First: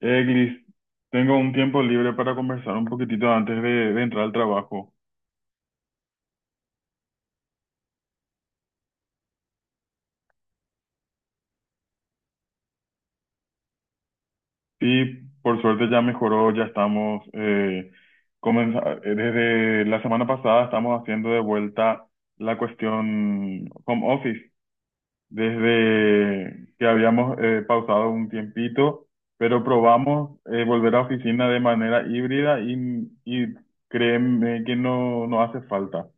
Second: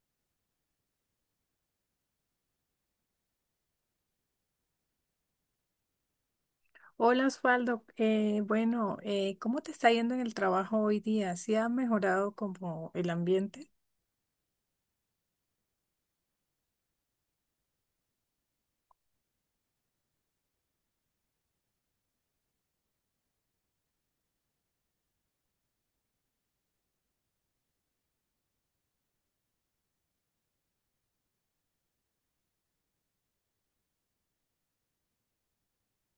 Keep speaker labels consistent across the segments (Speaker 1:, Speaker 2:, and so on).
Speaker 1: Gris, tengo un tiempo libre para conversar un poquitito antes de entrar al trabajo.
Speaker 2: Hola, Osvaldo. Bueno, ¿cómo te está yendo en el trabajo hoy día? ¿Sí ha mejorado como el ambiente?
Speaker 1: Y por suerte ya mejoró, ya estamos, desde la semana pasada estamos haciendo de vuelta la cuestión home office, desde que habíamos pausado un tiempito, pero probamos volver a oficina de manera híbrida y créeme que no, no hace falta.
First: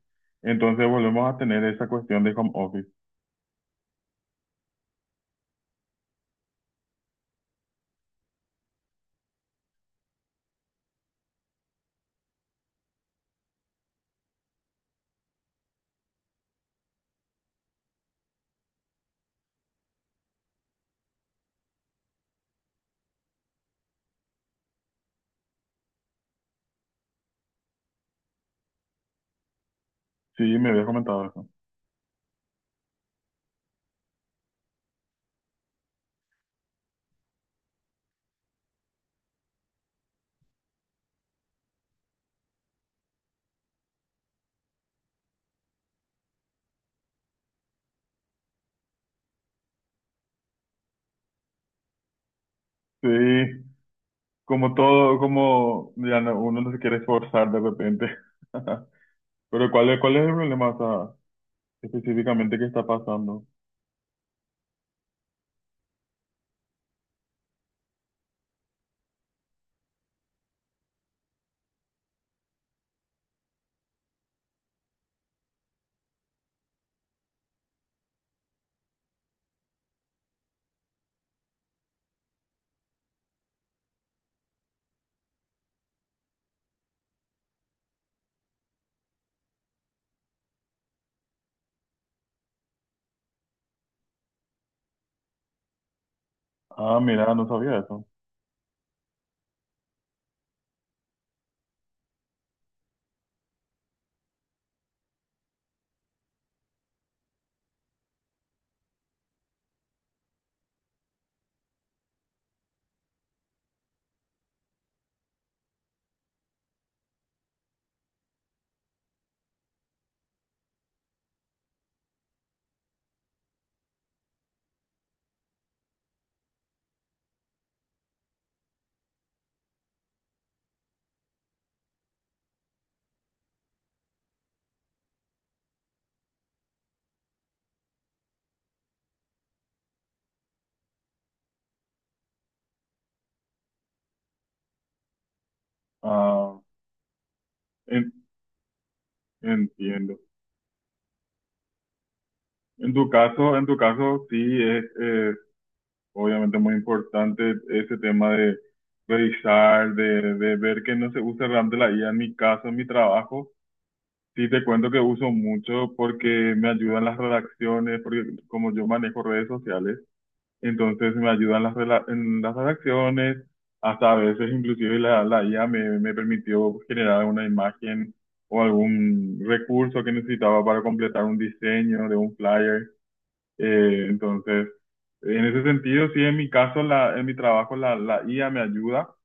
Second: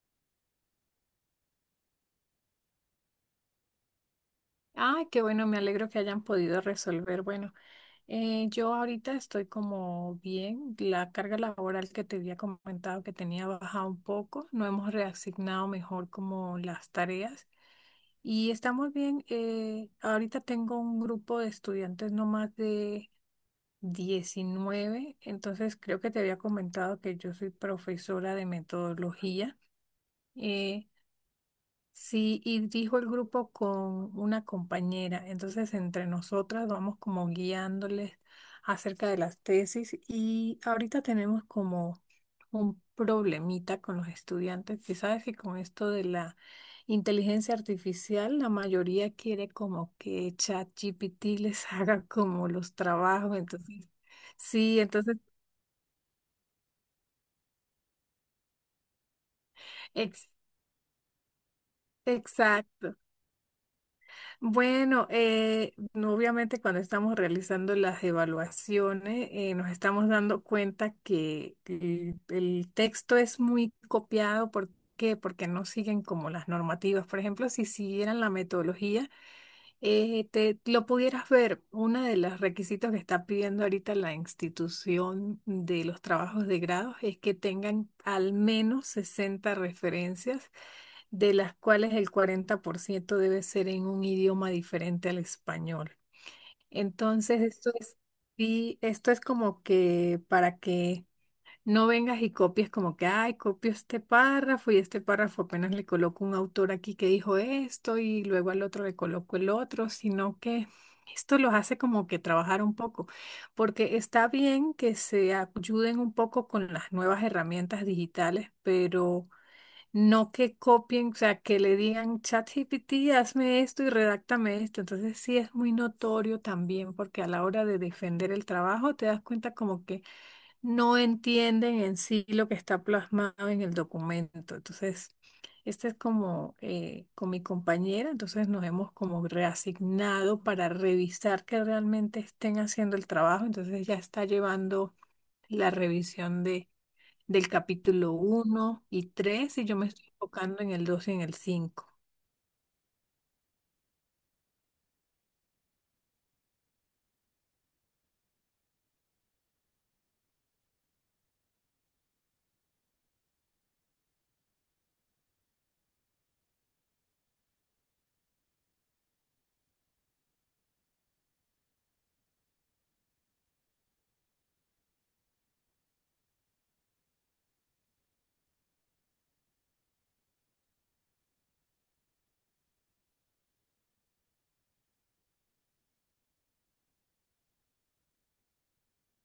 Speaker 1: Entonces volvemos a tener esa cuestión de home office.
Speaker 2: Ay, qué bueno, me alegro que hayan podido resolver. Bueno, yo ahorita estoy como bien, la carga laboral que te había comentado que tenía bajado un poco, no hemos reasignado mejor como las tareas y estamos bien. Ahorita tengo un grupo de estudiantes no más de 19, entonces creo que te había comentado que yo soy profesora de metodología.
Speaker 1: Sí, me había
Speaker 2: eh,
Speaker 1: comentado eso.
Speaker 2: Sí, y dijo el grupo con una compañera. Entonces, entre nosotras vamos como guiándoles acerca de las tesis y ahorita tenemos como un problemita con los estudiantes, que sabes que con esto de la inteligencia artificial, la mayoría quiere como que ChatGPT les haga como los
Speaker 1: Sí,
Speaker 2: trabajos. Entonces,
Speaker 1: como
Speaker 2: sí, entonces,
Speaker 1: todo, como uno no se quiere esforzar de repente. Pero ¿cuál es, cuál
Speaker 2: ex-
Speaker 1: es el problema, o sea, específicamente que está
Speaker 2: exacto.
Speaker 1: pasando?
Speaker 2: Bueno, no, obviamente cuando estamos realizando las evaluaciones nos estamos dando cuenta que el texto es muy copiado. ¿Por qué? Porque no siguen como las normativas. Por ejemplo, si siguieran la metodología, te lo pudieras ver. Uno de los requisitos que está pidiendo ahorita la institución de los trabajos de grado es que tengan al menos 60 referencias, de las cuales el 40% debe ser en un idioma diferente al español.
Speaker 1: Ah, mira,
Speaker 2: Entonces,
Speaker 1: no
Speaker 2: esto
Speaker 1: sabía
Speaker 2: es,
Speaker 1: eso.
Speaker 2: y esto es como que para que no vengas y copies como que, ay, copio este párrafo y este párrafo apenas le coloco un autor aquí que dijo esto y luego al otro le coloco el otro, sino que esto los hace como que trabajar un poco, porque está bien que se ayuden un poco con las nuevas herramientas digitales, pero no que copien, o sea, que le digan ChatGPT, hazme esto y redáctame esto. Entonces sí es muy notorio también porque a la hora de defender el trabajo te das cuenta como que no entienden en sí lo que está plasmado en el documento. Entonces, este es como con mi compañera, entonces nos hemos como reasignado para revisar que realmente estén haciendo el trabajo. Entonces ya está llevando la revisión
Speaker 1: Ah,
Speaker 2: del
Speaker 1: en-
Speaker 2: capítulo uno y tres y yo me estoy
Speaker 1: entiendo.
Speaker 2: enfocando en el 2 y en el cinco.
Speaker 1: En tu caso sí es, obviamente muy importante ese tema de revisar, de ver que no se usa realmente la I a en mi caso, en mi trabajo. Sí, te cuento que uso mucho porque me ayudan las redacciones, porque como yo manejo redes sociales, entonces me ayudan en las redacciones, hasta a veces inclusive la IA me permitió generar una imagen o algún recurso que necesitaba para completar un diseño de un flyer. Eh, entonces, en ese sentido, sí, en mi caso, en mi trabajo, la IA me ayuda.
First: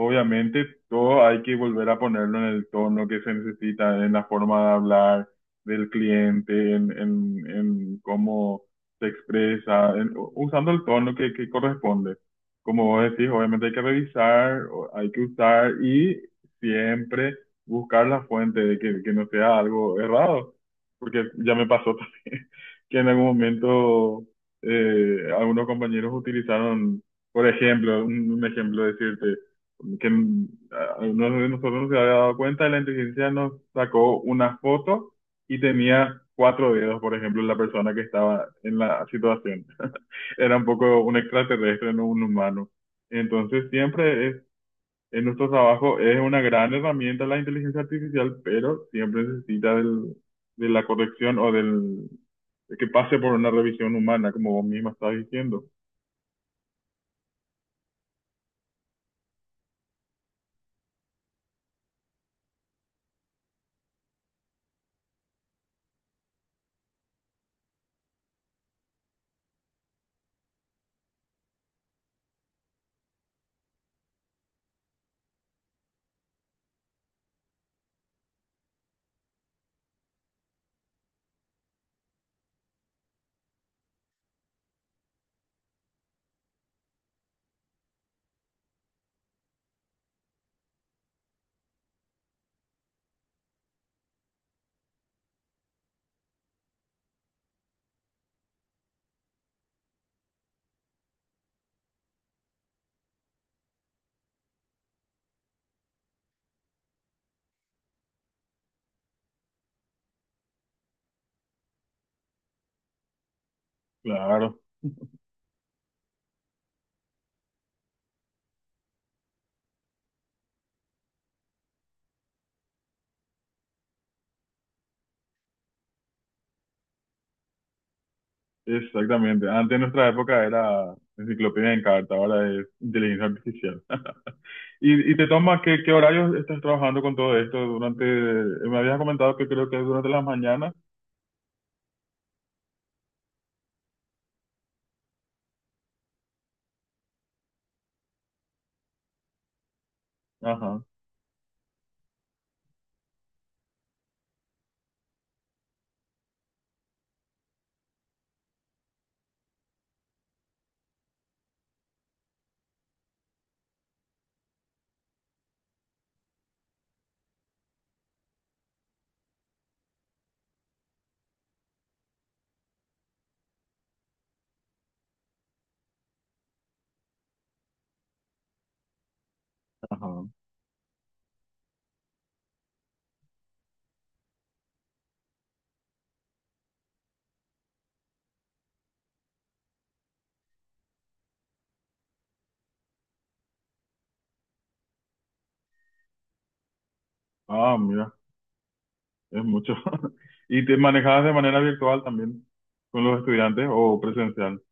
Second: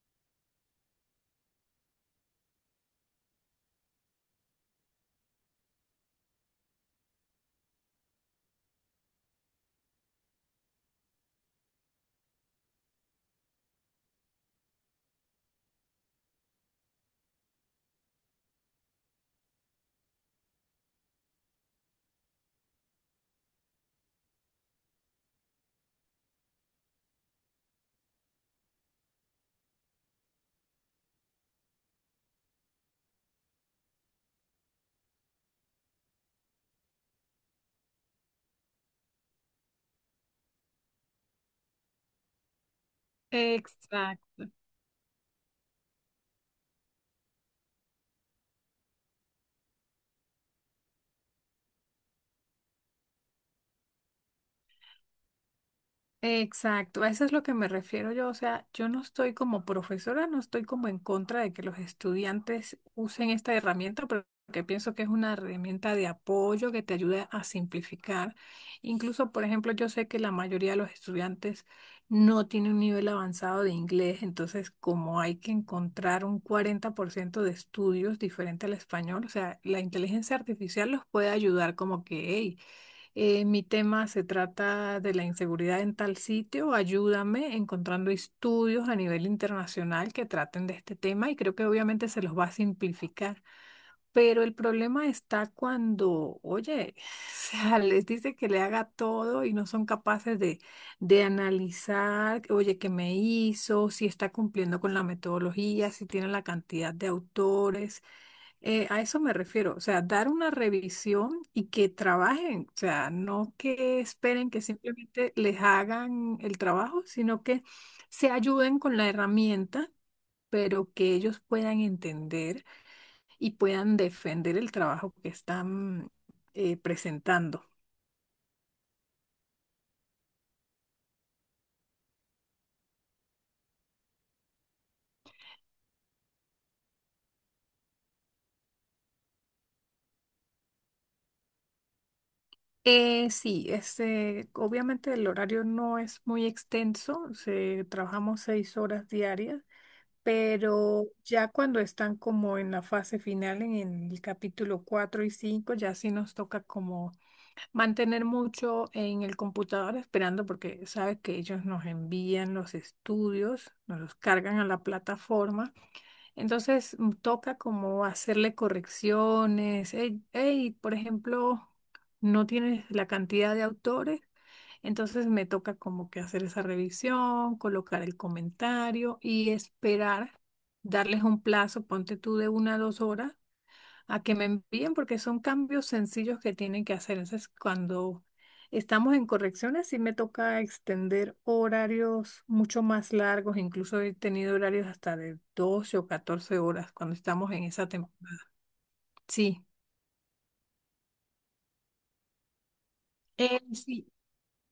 Speaker 1: Obviamente, todo hay que volver a ponerlo en el tono que se necesita, en la forma de hablar del cliente, en cómo se expresa, usando el tono que corresponde. Como vos decís, obviamente hay que revisar, hay que usar y siempre buscar la fuente de que no sea algo errado, porque ya me pasó también que en algún momento algunos compañeros utilizaron, por ejemplo, un ejemplo decirte, que algunos de nosotros no se había dado cuenta, la inteligencia nos sacó una foto y tenía cuatro dedos, por ejemplo, la persona que estaba en la situación. Era un poco un extraterrestre, no un humano. Entonces
Speaker 2: Exacto.
Speaker 1: siempre en nuestro trabajo es una gran herramienta la inteligencia artificial, pero siempre necesita de la corrección o del de que pase por una revisión humana, como vos misma estás diciendo.
Speaker 2: Exacto, a eso es lo que me refiero yo. O sea, yo no estoy como profesora, no estoy como en contra de que los estudiantes usen esta herramienta, pero porque pienso que es una herramienta de apoyo que te ayuda a simplificar. Incluso, por ejemplo, yo sé que la mayoría de los estudiantes no tienen un nivel avanzado de inglés, entonces como hay que encontrar un 40% de estudios diferente al español, o sea, la inteligencia artificial los puede ayudar como que, hey, mi tema se trata de la inseguridad en tal sitio. Ayúdame encontrando estudios a nivel internacional que traten de este tema y creo que obviamente se los va a simplificar. Pero el problema está cuando, oye, o sea, les dice que le haga todo y no son capaces de analizar, oye, qué me hizo, si está cumpliendo con la metodología, si tiene la cantidad de autores. A eso me refiero, o sea, dar una revisión y que trabajen, o sea, no que esperen
Speaker 1: Claro,
Speaker 2: que simplemente les hagan el trabajo, sino que se ayuden con la herramienta, pero que ellos puedan entender y puedan defender el trabajo que están presentando.
Speaker 1: exactamente. Antes en nuestra época era enciclopedia en carta, ahora es inteligencia artificial. ¿Y te toma qué horarios estás trabajando con todo esto durante? Me habías comentado que creo que es durante las mañanas.
Speaker 2: Sí, este, obviamente el horario no es muy extenso, se, trabajamos 6 horas diarias,
Speaker 1: Ajá,
Speaker 2: pero ya cuando están como en la fase final, en el capítulo 4 y 5, ya sí nos toca como mantener mucho en el computador esperando porque sabes que ellos nos envían los estudios, nos los cargan a la plataforma. Entonces toca como hacerle correcciones. Hey, hey, por ejemplo, no tienes la cantidad de autores, entonces me toca como que hacer esa revisión, colocar el comentario y
Speaker 1: ajá.
Speaker 2: esperar, darles un plazo, ponte tú de 1 a 2 horas a que me envíen porque son cambios sencillos que tienen que hacer. Entonces, cuando estamos en correcciones, sí me toca extender horarios mucho más largos, incluso he tenido horarios hasta de 12 o 14 horas cuando estamos en
Speaker 1: Ah,
Speaker 2: esa
Speaker 1: mira.
Speaker 2: temporada.
Speaker 1: Es
Speaker 2: Sí.
Speaker 1: mucho. ¿Y te manejabas de manera virtual también con los estudiantes o
Speaker 2: Sí,
Speaker 1: presencial?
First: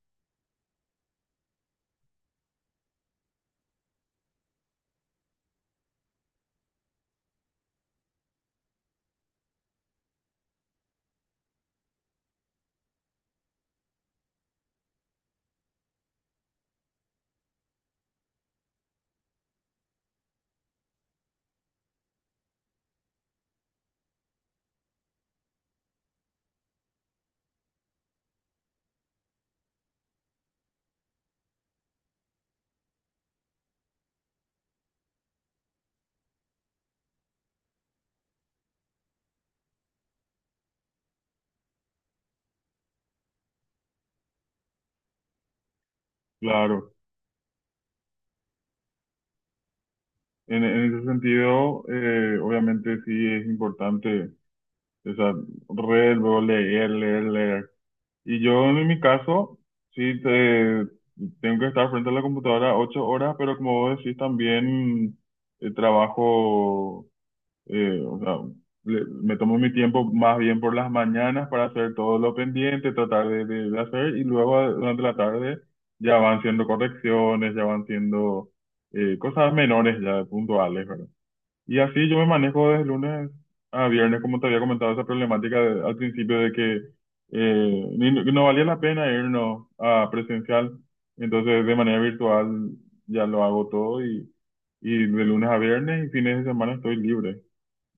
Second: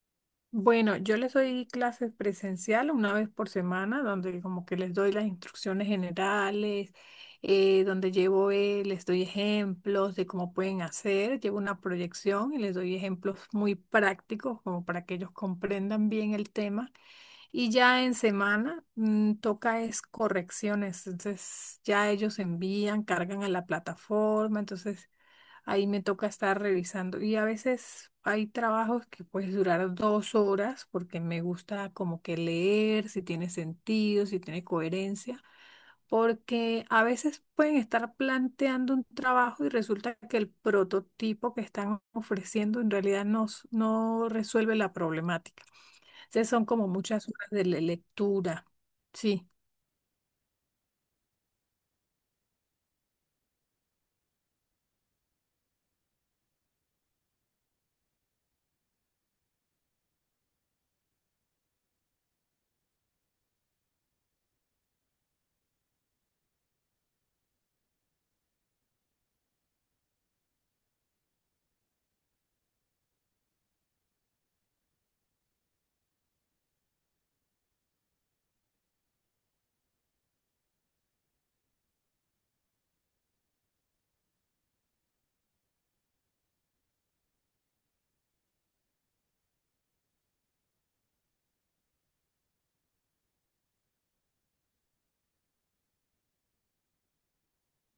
Speaker 2: bueno, yo les doy clases presencial una vez por semana, donde como que les doy las instrucciones generales, donde llevo, les doy ejemplos de cómo pueden hacer, llevo una proyección y les doy ejemplos muy prácticos como para que ellos comprendan bien el tema. Y ya en semana, toca es correcciones, entonces ya ellos envían, cargan a la plataforma, entonces ahí me toca estar revisando. Y a veces hay trabajos que puedes durar 2 horas porque me gusta como que leer, si tiene sentido, si tiene coherencia, porque a veces pueden estar planteando un trabajo y resulta que el prototipo que están ofreciendo en realidad no, no resuelve la problemática. Entonces son como
Speaker 1: Claro.
Speaker 2: muchas horas de lectura. Sí.
Speaker 1: En ese sentido, obviamente sí es importante esa red, luego leer, leer, leer. Y yo en mi caso, sí te- tengo que estar frente a la computadora 8 horas, pero como vos decís, también trabajo o sea, me tomo mi tiempo más bien por las mañanas para hacer todo lo pendiente, tratar de hacer y luego durante la tarde ya van siendo correcciones, ya van siendo cosas menores ya puntuales, ¿verdad? Y así yo me manejo desde lunes a viernes, como te había comentado esa problemática al principio de que no valía la pena irnos a presencial, entonces de manera virtual ya lo hago todo y de lunes a viernes y fines de semana estoy libre.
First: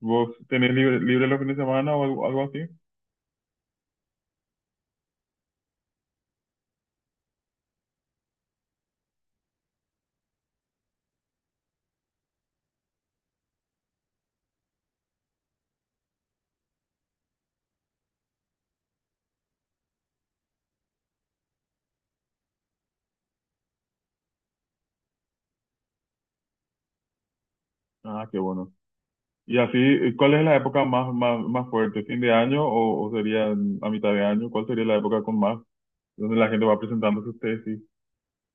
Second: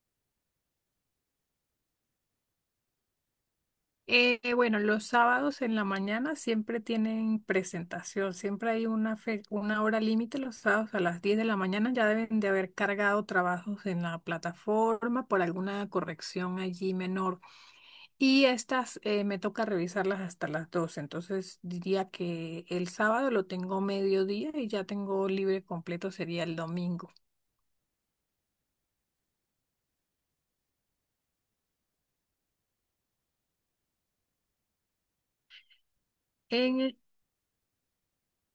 Speaker 1: ¿Vos tenés libre los fines de semana o algo, algo así?
Speaker 2: Bueno, los sábados en la mañana siempre tienen presentación, siempre hay una hora límite los sábados a las 10 de la mañana, ya deben de haber cargado trabajos en la plataforma por alguna corrección allí menor y estas me toca revisarlas hasta las 12, entonces diría que el sábado lo tengo mediodía y ya tengo libre completo sería el domingo.
Speaker 1: Ah, qué bueno. Y así, ¿cuál es la época más fuerte? ¿Fin de año o sería a mitad de año? ¿Cuál sería la época con más, donde la gente va
Speaker 2: En,
Speaker 1: presentando sus tesis?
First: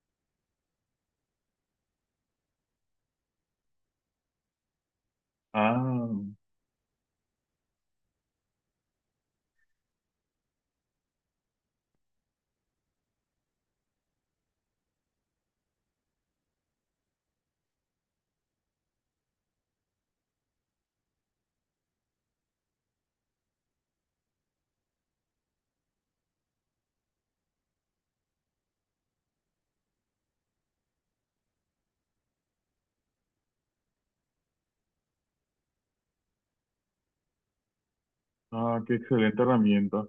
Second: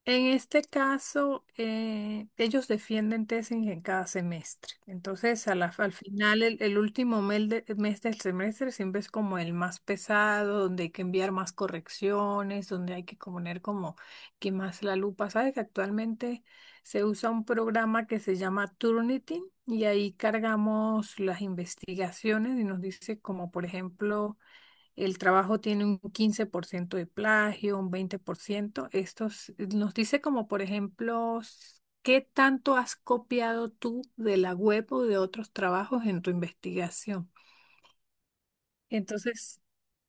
Speaker 2: En este caso, ellos defienden tesis en cada semestre. Entonces, al
Speaker 1: Ah,
Speaker 2: final, el último mes del semestre siempre es como el más pesado, donde hay que enviar más correcciones, donde hay que poner como que más la lupa. Sabes que actualmente se usa un programa que se llama Turnitin y ahí cargamos las investigaciones y nos dice como, por ejemplo, el trabajo tiene un 15% de plagio, un 20%. Esto nos dice como, por ejemplo, qué tanto has copiado tú de la web o de otros trabajos en tu investigación.
Speaker 1: ah, qué excelente
Speaker 2: Entonces,
Speaker 1: herramienta.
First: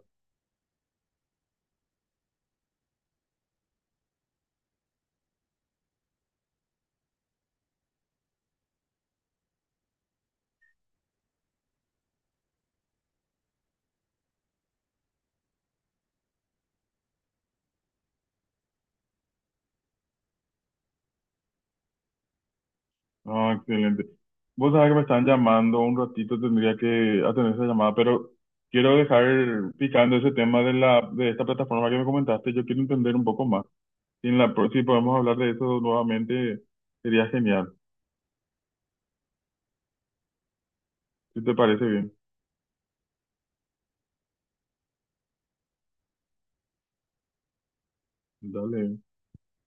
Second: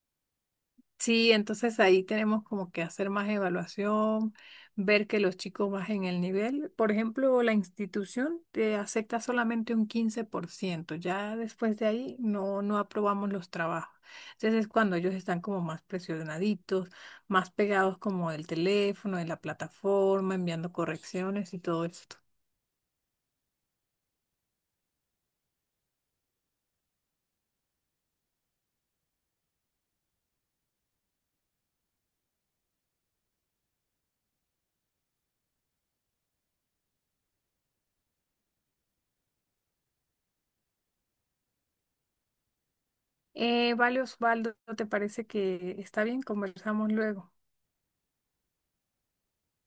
Speaker 2: sí, entonces ahí tenemos como que hacer más evaluación, ver que los chicos bajen el nivel. Por ejemplo, la institución te acepta solamente un 15%. Ya después de ahí no, no aprobamos los trabajos. Entonces es cuando ellos están como más presionaditos, más pegados como del teléfono, de la plataforma, enviando correcciones y todo esto.
Speaker 1: Ah, excelente. Vos sabés que me están llamando un ratito, tendría que atender esa llamada, pero quiero dejar picando ese tema de la, de esta plataforma que me comentaste. Yo quiero entender un poco más. Si en la, si podemos hablar de eso nuevamente, sería genial. Si te parece bien,
Speaker 2: Vale, Osvaldo, ¿te parece que está bien? Conversamos luego.
Speaker 1: dale.